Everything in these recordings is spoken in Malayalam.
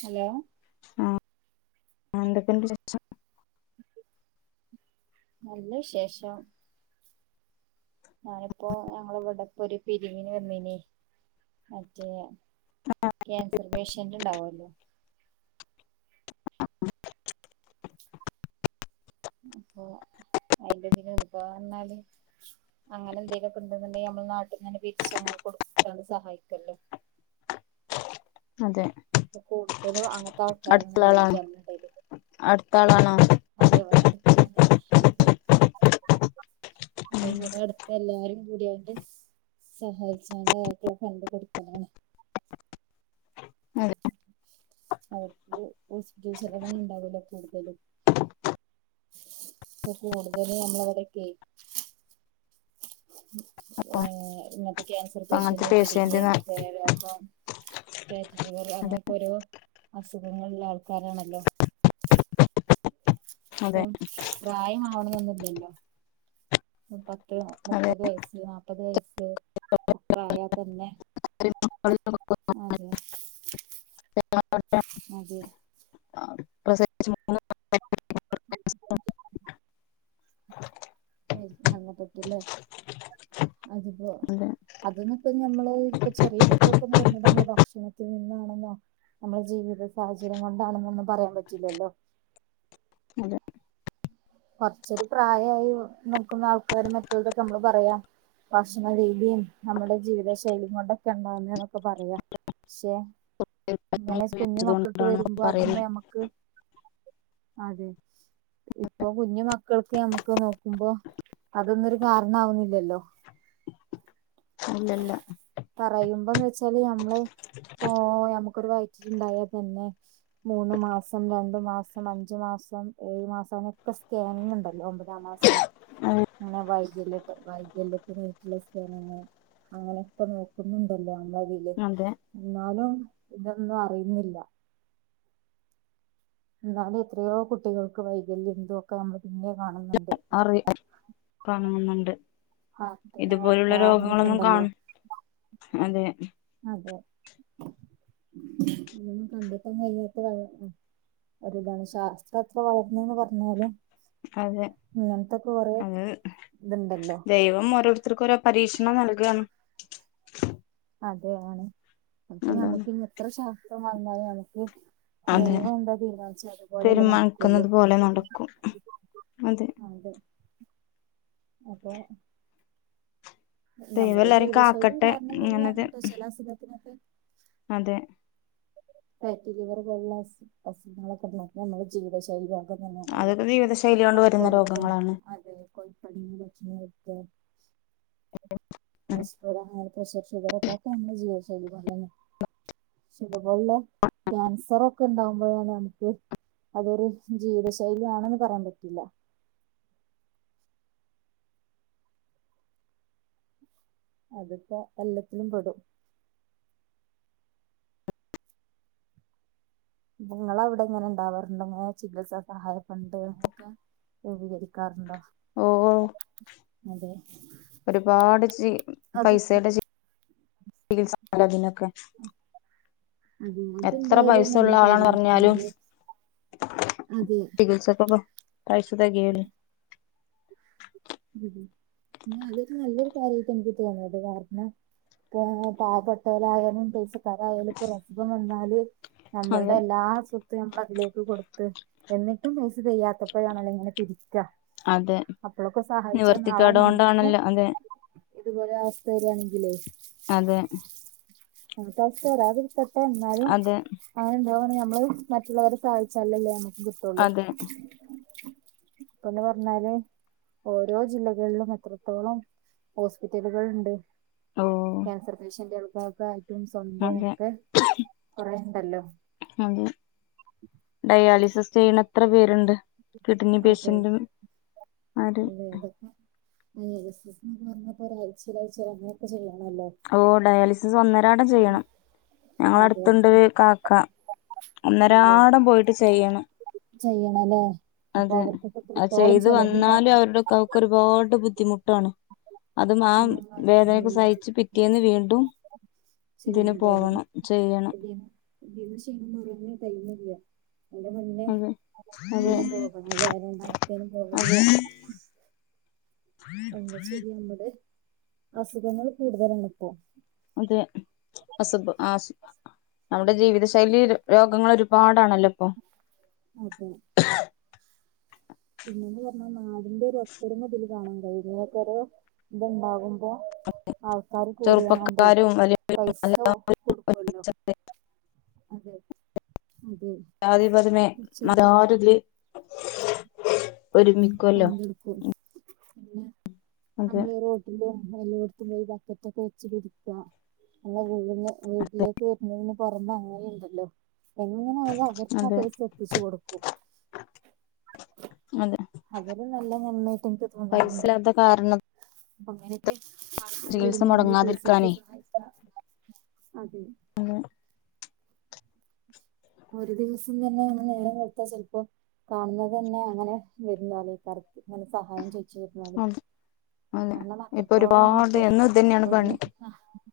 ഹലോ ആ എന്തൊക്കെണ്ട് നല്ല വിശേഷം ഞാനിപ്പോ ഞങ്ങള ഇവിടെപ്പോ ഒരു പിരിവിന് വന്നീ നിമറ്റേ ക്യാൻസർ പേഷ്യന്റ് ഉണ്ടാവല്ലോ അപ്പൊ അയിന്റെതി ഇപ പറഞ്ഞാല് അങ്ങനെ എന്തെങ്കലുമൊക്കെ ഉണ്ടെന്നുണ്ടെങ്കിൽ നമ്മൾ നാട്ടിൽന്നെ പിരിച്ച് അങ്ങനെ കൊടുക്കാണ്ട് സഹായിക്കല്ലോ അതെ ഇപ്പ കൂടുതല അങ്ങനത്തെ അടുത്തുള്ള ആൾക്കാരാന്നെള്ളത് ആളാണ് നമ്മ ടെടെല് അടുത്ത ആളാണോ അതേപോലെഅടുത്തുള്ള തന്നെ അതെ അപ്പ ഇവിടെ അടുത്ത് എല്ലാരും കൂട്യാണ്ട് സഹായിച്ചാണ്ട് അയാക്കുള്ള ഫണ്ട് കൊട്ക്കലാണ് കൊടുക്കണംാണ് അതെ അവർക്ക് ഹോസ്പിറ്റൽ ചെലവ് ഉണ്ടാവലോ കൂടുതൽ ഇപ്പൊ കൂടുതൽ നമ്മളെ ഇവ ടെക്കെ അവരൊക്കെ ആഹ അപ്പ ഇങ്ങ ക്യാൻസർ പേഷ്യന്റ് കിഡ്നി ഹൃദയരോഗം ഫാറ്റ് ലിവർ അതെ അങ്ങനെയക്കെ ഓരോ അസുഖങ്ങളുള്ള ആൾക്കാരാണല്ലോ അതെ അപ്പം പ്രായംമാവണ എന്നന്ന ല്ല അതെ മുപ്പത് വയസ് മുപ്പത് വയസ്സ് ഒക്കെ ആയാാൽ തന്നെ അതെ ചല്ല പട്ട ആ പ്രസവിച്ചു മൂന്നു മാസം കഴിഞ്ഞു നന്ന പട്ടില്ലേ അതിപ്പോ അതെ അതൊന്ന ഇപ്പോ നഞമ്മള് ഇപ്പൊ ചെറിയ കുട്ടികൾക്കൊന്നും വരണ നമ്മള് ഭക്ഷണത്തിൽ നിന്നാണെന്നോ നമ്മുടെ ജീവിത സാഹചര്യം കൊണ്ടാണെന്നോ ഒന്നും പറയാൻ പറ്റില്ലല്ലോ അതെ കുറച്ചൊരു പ്രായമായി നോക്കുന്ന ആൾക്കാര് മറ്റുള്ളതൊക്കെ നമ്മള് പറയാ ഭക്ഷണരീതിയും നമ്മുടെ ജീവിത ശൈലിയും കൊണ്ടൊക്കെ ഉണ്ടാവുന്ന എന്നൊക്കെ പറയാ പക്ഷെ ഇങ്ങനെ കുഞ്ഞു മക്കൾക്ക് അതുകൊണ്ടാണ് വരുമ്പോ അതന്ന് പറയുന്നത് നമ്മക്ക് അതെ ഇപ്പൊ കുഞ്ഞു മക്കൾക്ക് നമ്മുക്ക് നോക്കുമ്പോ അതൊന്നുംരു കാരണവുന്നില്ലല്ലോ ഇല്ലല്ല പറയുമ്പോന്ന് വെച്ചാല് നഞമ്മള് പ്പോ നമുക്കൊരു വ ജ് ഉണ്ടായാൽ പിന്നെ മൂന്ന് മാസം രണ്ട് രണ്ടു മാസം അഞ്ചു മാസം ഏഴു മാസം അനൊക്കെ സ്കാനിങ് ഉണ്ടല്ലോ ഒമ്പതാം മാസം അതെ മ്മവൈകല്യ ട്ട് വൈകല്യം വൈറ്റിലെ സ്കാനിംഗ് അങ്ങനെയൊക്കെ നോക്കുന്നുണ്ടല്ലോ ഉണ്ടാവില്ലേ അതെ എന്നാലും ഇതൊന്നും അറിയുന്നില്ല എന്നാലും എത്രയോ കുട്ടികൾക്ക് വൈകല്യം ഇതൊക്കെ നമ്മൾ പിന്നെ കാണുന്നുണ്ട് അറിയാം കാണുന്നുണ്ട് ഹാർട്ടിറ് ഓട്ട ഇതുപോലുള്ള അങ്ങനെയൊക്കെ രോഗങ്ങളൊന്നും ഉണ്ടല്ലോ കാണും അതെ അതെ അതൊന്നും കണ്ടെതാൻ കഴിയാത്ത ത ഒരിതാണ് ശാസ്ത്രം എത്ര വളർന്നന്ന് പറഞ്ഞാലും അതെ ഇങ്ങനത്തെക്കെ കൊറെ ഇതുണ്ടല്ലോ മംഓരോരുത്തർക്കും ഓരോ പരീക്ഷണം നൽകയാണ് അതെയാ ണ് അപ്പ ഞമ്മക്ക് ഇന്ന എത്രഷ ഇപ്പം വന്നായി എനിക്ക് അതെ ദൈവം എന്താ തീരുമാനിച്ച അതുപോലല്ലേ നടക്കുള്ളൂ തീരുമാനിക്കുന്നത് പോലെ നടക്കും അതെ അപ്പോ ദൈവം നമ്മുടെ എല്ലാരും ജീവിതശൈലിയും കാക്കട്ടെ കാരണം ഇങ്ങനത് തന്നെയാണ് ചില അസുഖത്തിനൊക്കെ അതെ ഫാറ്റി ലിവർ പോലുള്ള അസ് അസുഖങ്ങളൊക്കെ നമ്മുടെ ജീവിത ശൈലിയാ ല അതൊക്കെ ജീവിതശൈലി കൊണ്ട് വരുന്ന [unintelligible] രോഗങ്ങളാണ് [unintelligible] കൊളസ്‌ട്രോളും പ്രഷറും ഷുഗറൊക്കെ അതൊക്കെ നമ്മളെ ജീവിത ശൈലി കൊണ്ടെന്നെ ത് പോലെള്ളേ ക്യാൻസറും ഒക്കെ ഉണ്ടാവുമ്പോഴാണ് നമ്മക്ക് അതൊരു ജീവിത ശൈലി ആണെന്ന് പറയാൻ പറ്റില്ല അത്പ്പോ എല്ലത്തിലും പെടും നിങ്ങളെ അവടെ ഇങ്ങനെ ണ്ടാവാറുണ്ടോ ങ്ങനെ ചികിത്സാ സഹായ ഫണ്ട് അങ്ങനെയൊക്കെ രൂപീകരിക്കാറുണ്ടോ ഓ ഓ അതെ ഒര്പാട് ചി അത് പൈസേടെ ചികിത്സതിനൊക്കെ അതെ അതെന്തായാലും നല്ല ആളാണ് കാര്യം പറഞ്ഞാലും തന്നെണ്ല്ലേ ചികിത്സക്കൊക്കെ പൈസ തെകയൂലെ പിന്നെ അതൊരു നല്ലൊരു കാര്യമായിട്ട് എനിക്ക് തോന്നിയത് കാരണം ഇപ്പ പാവപ്പെട്ടോലായാലും പൈസ ത്തരായാലും ഒരസുഗം വന്നാ അതെ നമ്മൾടെ അതെ എല്ലാ സ്വത്തും നമ്മള് അതിലേക്ക് കൊടുത്ത് എന്നിട്ടും പൈസ തെകയാത്തപ്പോഴാണല്ലോ ഇങ്ങനെ പിരിക്ക അതെ സഹായിച്ച നാളെ നിവർത്തിക്കേട് നമുക്കും കൊണ്ടാണല്ലോ അതെ ഇതുപോലൊരു അവസ്ഥ വര്യാണെങ്കിലേ അതെ നമുക്കാവസ്ഥ വരാതിരിക്കട്ടെ. എന്നാലും അതെ അങ്ങനന്തോ പറഞ്ഞാ നമ്മള് മറ്റുള്ളവരെ സഹായിച്ചാലല്ലേ നമു ങ്കിട്ടൊള്ളു അതെ ഒന്ന് പറഞ്ഞാലേ ഓരോ ജില്ലകളിലും എത്രത്തോളം ഹോസ്പിറ്റലുകള്ണ്ട് ഓ കാൻസർ പേഷ്യന്റെളും ഓക്കായ് തും സ്വന്തോം അതെ ഒക്കെ കൊറേ ഹല്ലോ അതെ ഡയാലി [unintelligible] ചെയ്യ്ണത് എത്ര പേര്ണ്ട് കിഡ്നി അതെ പേഷ്യന്റുകൾ ആര് ഡയിലിസിസ്ന്ന് പർണ പോലെ ഒര് ആഴ്ച്ചീൽ ലാഴ്ച്ചീൽ അങ്ങനൊക്കെ ചെയ്യാ ഓ ഡയാലിസിസ് ഒന്നരാ ടം ചെയ്യണം ഞങ്ങളെ അതെ അടുത്ത്ണ്ടൊര് കാക്ക അതെ ഒന്നരാടം പോയിട്ട് ചെയ്യണം ചെയ്യണല്ലേ അപ്പൊ അതെ അവർക്കൊക്കെ അയ് എത്രത്തോളം ചെയ്ത് വന്നാലും ചെലവുണ്ടാകും അവരുടെക്കെ അവക്ക് ഒരുപാ ട്ട് ബുദ്ധിമുട്ടാണ് അതും ആ ക്ഷീണന്മാരൊക്കെ വേദനൊക്കെ ഉണ്ടാവില്ലേ സഹിച്ച് പി റ്റേന്ന് വീണ്ടും ഇതിന് ചെയ്യുമ്പോഴ് പോകണം ചെയ്യണം ഇതിന് ഇല്ല്യാ അയിന്റെ മുന്നേ അതെ അതെ ഇതിനും പോകണം ലെ രണ്ടാമെത്തേനും പോകണം അതെ എന്താ ചെയ്യാ നമ്മുട് അസുഖങ്ങൾ കൂടുതലണ ഇപ്പോ അതെ അസു ബം അസുഖം ഔടെ ജീവിത ശൈലീ രോഗങ്ങൾ ഒരുപാടാണല്ലോ പ്പം അതെ പിന്നെന്ന് പറഞ്ഞാൽ നാടിന്റെ ഒരു ഒത്തൊരുമ അതിൽ കാണാൻ കഴിയും കൊറേ ഇത്ണ്ടാകും ചെറുപ്പക്കാരുംവലിയവരും പൈസ എല്ലാരും കൊടുക്കുമല്ലോ ഒരുമിച്ചു അതെ അതെ ജാതിപതിമേ ചെറുപ്പം മല്ലാരും ഇതില് ഒരുമിക്കൊല്ലോ പങ്കെടുക്കും പിന്നെ നമ്മള് റോട്ടില് വല്ലോടുത്തും പോയി ബക്കറ്റ് ഒക്കെ വെച്ച് പിരിക്കണം പിന്നെ അതെ വീട്ടിലേക്ക് വർനേനും പൊറമേ അങ്ങനെയുണ്ടല്ലോ എങ്ങനെയാലും അവർക്ക് ആ അതെ പൈസ എത്തിച്ചു കൊടുക്കും അതൊരു നല്ല നന്മ പൈസഇല്ലാത്ത കാരണം അങ്ങനൊക്കെ ആൾക്കാർ ചികിത്സ വരുമ്പോ നമ്മള് പൈസ ഇട്ട് മുടങ്ങാതിരിക്കാനേ സഹായിച്ച അതെ ഒരു ദിവസം തന്നെ നമ്മൾ നേരം വെളുത്ത ചിലപ്പോ കാണുന്നത് തന്നെ അങ്ങനെ വരുന്നുലക്കാർക്ക് അങ്ങനെ സഹായം ചോയിച്ച് ചെയ്യുന്നത് അതെ അതെ കാരണം ഇപ്പൊ അത്രത്തോളം ആണ് ഒരുപാട് ഇപ്പോ എന്നും ഇതന്നെയാണ് ഒരു പണി സഹായം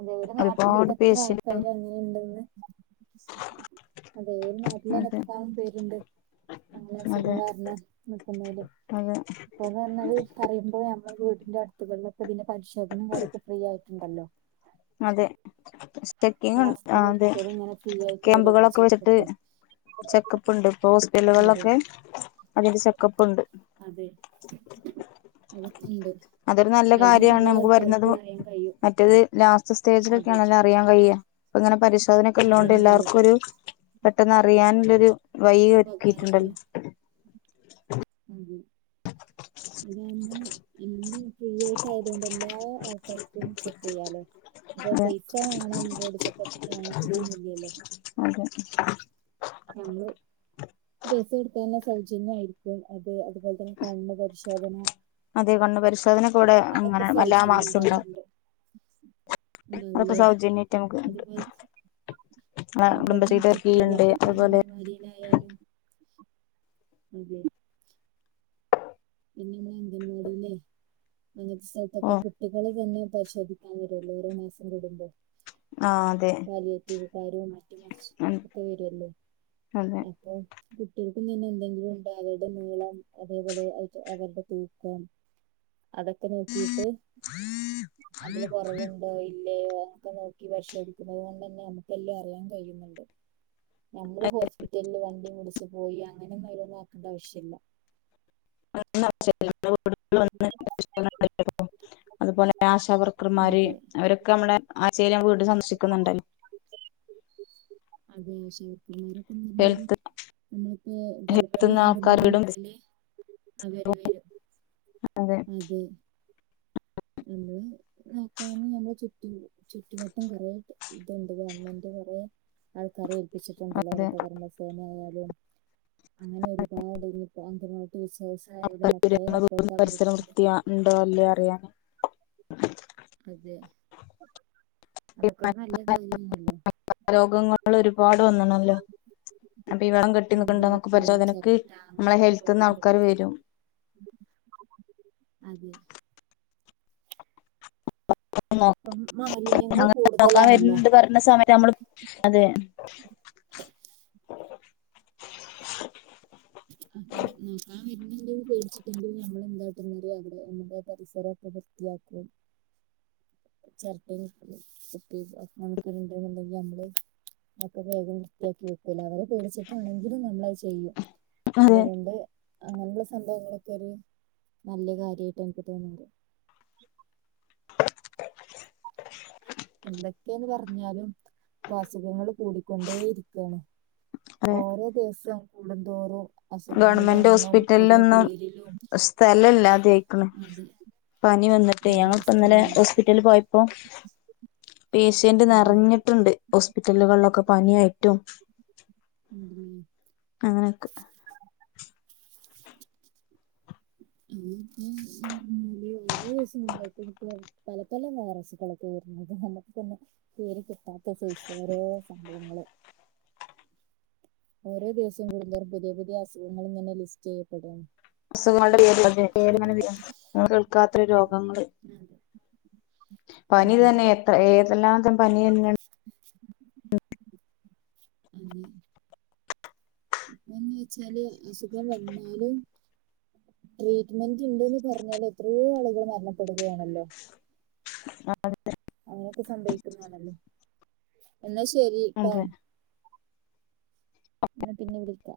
അതെ ഒരു നാട്ടിൽ ഒരുപാട് ഇപ്പം എത്ര ആൾ പേഷ്യന്റ് ങ്ങനെണ്ടന്ന് അത നാട്ടിൽ തന്നെ അതെ എത്രക്കളം പേരുണ്ട് അങ്ങനെ അസുഖം അതെ കാരണം നക്കുന്നല് അതെ ഇന്ന് പറഞ്ഞല് പറയുമ്പോ നമ്മുടെ വീടിന്റെ അടുത്തുകളിലൊക്കെ പരിശോധനയും കരൊക്കെ ഫ്രീയായിട്ട് ഉണ്ടല്ലോ അതെ ചെക്കിങ് ഉണ്ട് ആ അതെ മാസത്തിലൊരിക്കല് ഇങ്ങനെ ഫ്രീ ആയിട്ട് വരുല്ലോ ക്യാമ്പുകളൊക്കെ വെച്ചിട്ട് ചെക്കപ്പ് ചെക്കപ്പ് ഒണ്ട് ഇപ്പൊ അതെ ഹോസ്പിറ്റലുകളിലൊക്കെ അതിന്റെ ചെക്കപ്പ് ഒണ്ട് അതെ അതൊക്കെണ്ട് അതൊരു നല്ല അയിന്ന് കാര്യമാണ് കൊറേ നമുക്ക് വരുന്നത് ആൾക്കാർക്ക് അറിയാൻ കഴിയും മറ്റെത് ലാസ്റ്റില അതെ സ്റ്റേജിലൊക്കെയാണല്ലെ അറിയാൻ വയ്യാ ഇങ്ങനെ പരിശോധനൊക്കെ ഉള്ളതോണ്ട് അറിയാൻ കഴിയ എല്ലാവർക്കും ഒരു പെട്ടെന്ന് അറിയാനുരു ഉപകാരവാണ് അതെ ഇതുമ്പ ഉ ിയേറ്റ് ആയത കൊൊണ്ട് എല്ലാ ആൾക്കാർക്കും ചെക്ക് ചെയ്യാലോ ഇപ്പൊ അതെ പെയസ വേണംബോഡി ചെക്കപ്പ പിന്നെ അങ്ങക്ക് തന്നില്ലല്ലോ അതെ ഞമ്മള് ബസിടുത്തേനേ സൗജന്യമായിരിക്കും അത് അതുപോലെ തന്നെ കണ്ണ് പരിശോധന അതെ കണ്ണ് പരിശോധന ഒക്കെ ഇവിടെ അതൊക്കെ ഇങ്ങനെ എല്ലാ സൗജന്യം മാസവും ണ്ടാവും ഉണ്ടാവാറുണ്ട് അതൊക്കെ ഉണ്ടാവൂലേ സൗജന്യായിട്ട് നമുക്ക്ണ്ട് അതുപോലെ ആ അതുപോലെ കുടുംബശ്രീടെ കീഴിലിണ്ട് അതുപോലെ അയാലും അതെ പിന്നെമ്മളെ [unintelligible] അംഗാനവാടിലെ [unintelligible] അങ്ങനത്തെ ഓ സ്ഥലത്തൊക്കെ കുട്ടികള് തന്നെ പരിശോധിക്കാൻ വരും ഒരോരോ മാസം കൂടുമ്പം ആ അതെ പാലിയറ്റിവ്കാരും മറ്റതും മറിച്ച് ഒക്കെ വരുവല്ലോ അതെ അപ്പൊ കുട്ടികൾക്കും തന്നെ എന്തെങ്കിലും ഉണ്ടോ അവരുടെ നീളം അതേപോലെ അവരുടെ തൂക്കം അതൊക്കെ നോക്കീട്ട് അതില് കൊറവുണ്ടോ ഇ ഇല്ലയോനോക്കെ നോക്കി പരിശോധിക്കുന്നത്കൊണ്ടെന്നെ നമുക്കെല്ലാം അറിയാൻ കഴിയുന്നുണ്ട് ഞമ്മള് ഹോസ്പിറ്റലില് വണ്ടി വി ച്ച് പോയി അങ്ങനെയൊന്നൊരൊന്നാക്കണ്ട ആവശ്യല്ല [unintelligible] [unintelligible] അതുപോലെ ആശാവർക്കർമാര് അതെ അവരൊക്കെ മ്മളെ ആ ചേല് ഞാൻ വീട് സന്ദർശിക്കുന്നുണ്ട അതെ [unintelligible] ഞ്ഞാല് നമ്മളിപ്പോ ഹെൽത്ത്ന്ന് ആൾക്കാർ ഗർഭിണിയാകുന്നത് വീടും മുതല് അവര് വരും അതെ നമ്മള് നോക്കാൻ നമ്മള് ചുറ്റു നമ്മളെ നോക്കാന് നമ്മളെ ചുറ്റു ചുറ്റുമട്ടും കൊറെ ഇതുണ്ട് ഗവണ്മെന്റ് കൊറെ ആൾക്കാരെ ഏൽ പിച്ചിട്ടുണ്ടല്ലൊ അതെ ഹരിതകർമ സേനയായാ തെ അങ്ങനെ ഒരുപാട് ഇനിപ്പോ അംഗ അപ്പർ ത്ത് [unintelligible] വീടും പരിസരം അവര്ക്കുണ്ട് വൃത്തി ആ ഉണ്ടോ ല്ലേ അറിയാന് [inaudible] അതെ അതൊക്കെരു നല്ല കാര്യണല്ലോ രോഗങ്ങൾ ഒരുപാട് വന്നണല്ലോ അപ്പൊ ഈ വെള്ളം കെട്ടി അതെ നിക്കണ്ടോന്നൊക്കെ ഇപ്പൊ പരിശോധനക്ക് ചെരട്ട നമ്മളെ അങ്ങനത്തെലോക്കെ ഹെൽത്ത്ന്ന് വെള്ളം ആൾക്കാര് കെട്ടിക്കൂല്ലോ വരും അതെ ഇപ്പം [unintelligible] മാലിന്യങ്ങൾ അങ്ങന നോക്കാൻ വ ര ണ് കൂടുതലാണല്ലോ ണ്ട്പറഞ്ഞ സമയ നമ്മള് അതെ [inaudible] വരുന്നുണ്ടെന്ന് പേടിച്ചിട്ട് [inaudible] നമ്മടെ പരിസരം ഒക്കെ വൃത്തിയാക്കും ചെരട്ടയും [inaudible] ണ്ടെന്നുണ്ടെങ്കിൽ നമ്മള് ഒക്കെ വേഗം വൃത്തിയാക്കി വെക്കല്ല അവരെ പേടിച്ചിട്ടാണെങ്കിലും നമ്മളത് ചെ ചെയ്യും അതെ അതുകൊണ്ട് അങ്ങനെയുള്ള സംഭവങ്ങളൊക്കെ ഒരു നല്ല കാര്യമായിട്ട് എനിക്ക് തോന്നുന്നത് എന്തൊക്കെയാന്ന് പറഞ്ഞാലും അസുഖങ്ങൾ കൂടിക്കൊണ്ടേ ഇരിക്കാണ് ഓരോ ദിവസം കൂടുന്തോറും അസുഖങ്ങളുടെ ഗവണ്മെന്റ് എണ്ണം പുതിയ ഹോസ്പിറ്റലിലൊന്നും പേരിലും ഒക്കെ സ്ഥലമില്ലാത ആയിക്കണ് അതെ പനി വന്നിട്ട് അതെ ഞങ്ങളിപ്പോ ഇന്നലെ സ്ഥിതിയില്ല ഹോസ്പിറ്റലിൽ പോയപ്പോ പേഷ്യന്റ് അതെ നിറഞ്ഞിട്ടുണ്ട് ഹോസ്പിറ്റലുകളിലൊക്കെ പനിയായിട്ടും ഉം. അങ്ങനെയൊക്കെ മ് മ് ഓരോ ദിവസങ്ങളിലായിട്ട് ഇപ്പോ പല പല വൈറസുകളൊക്കെ വരുന്നത് നമുക്ക് തന്നെ പേര് കിട്ടാത്ത സൈസ് ഓരോ സംഭവങ്ങള് ഓരോ ദിവസവും കൂടുന്തോറും പുതിയ പുതിയ അസുഖങ്ങൾ ഇങ്ങനെ ലിസ്റ്റ് ചെയ്യപ്പെടാണ് അസുഖങ്ങളുടെ പേരിലൊക്കെ പേര് തന്നെ കേൾക്കാത്ത രോഗങ്ങള് അതെ പനിതന്നെ എത്രഏ എല്ലായിടത്തും പനി തന്നെയാണ് ഇപ്പന്ന് വെച്ചാല് അസുഖം വന്നാലും ട്രീറ്റ്മെന്റ് ഉണ്ടെന്ന് പറഞ്ഞാലും എത്രയോ ആളുകൾ മരണപ്പെടുകയാണല്ലോ അതെ അങ്ങനെയൊക്കെ സംഭവിക്കുന്നതാണല്ലോ എന്നാ ശെരി ട്ടോ അതെ എന്നാ പിന്നെ വിളിക്കാ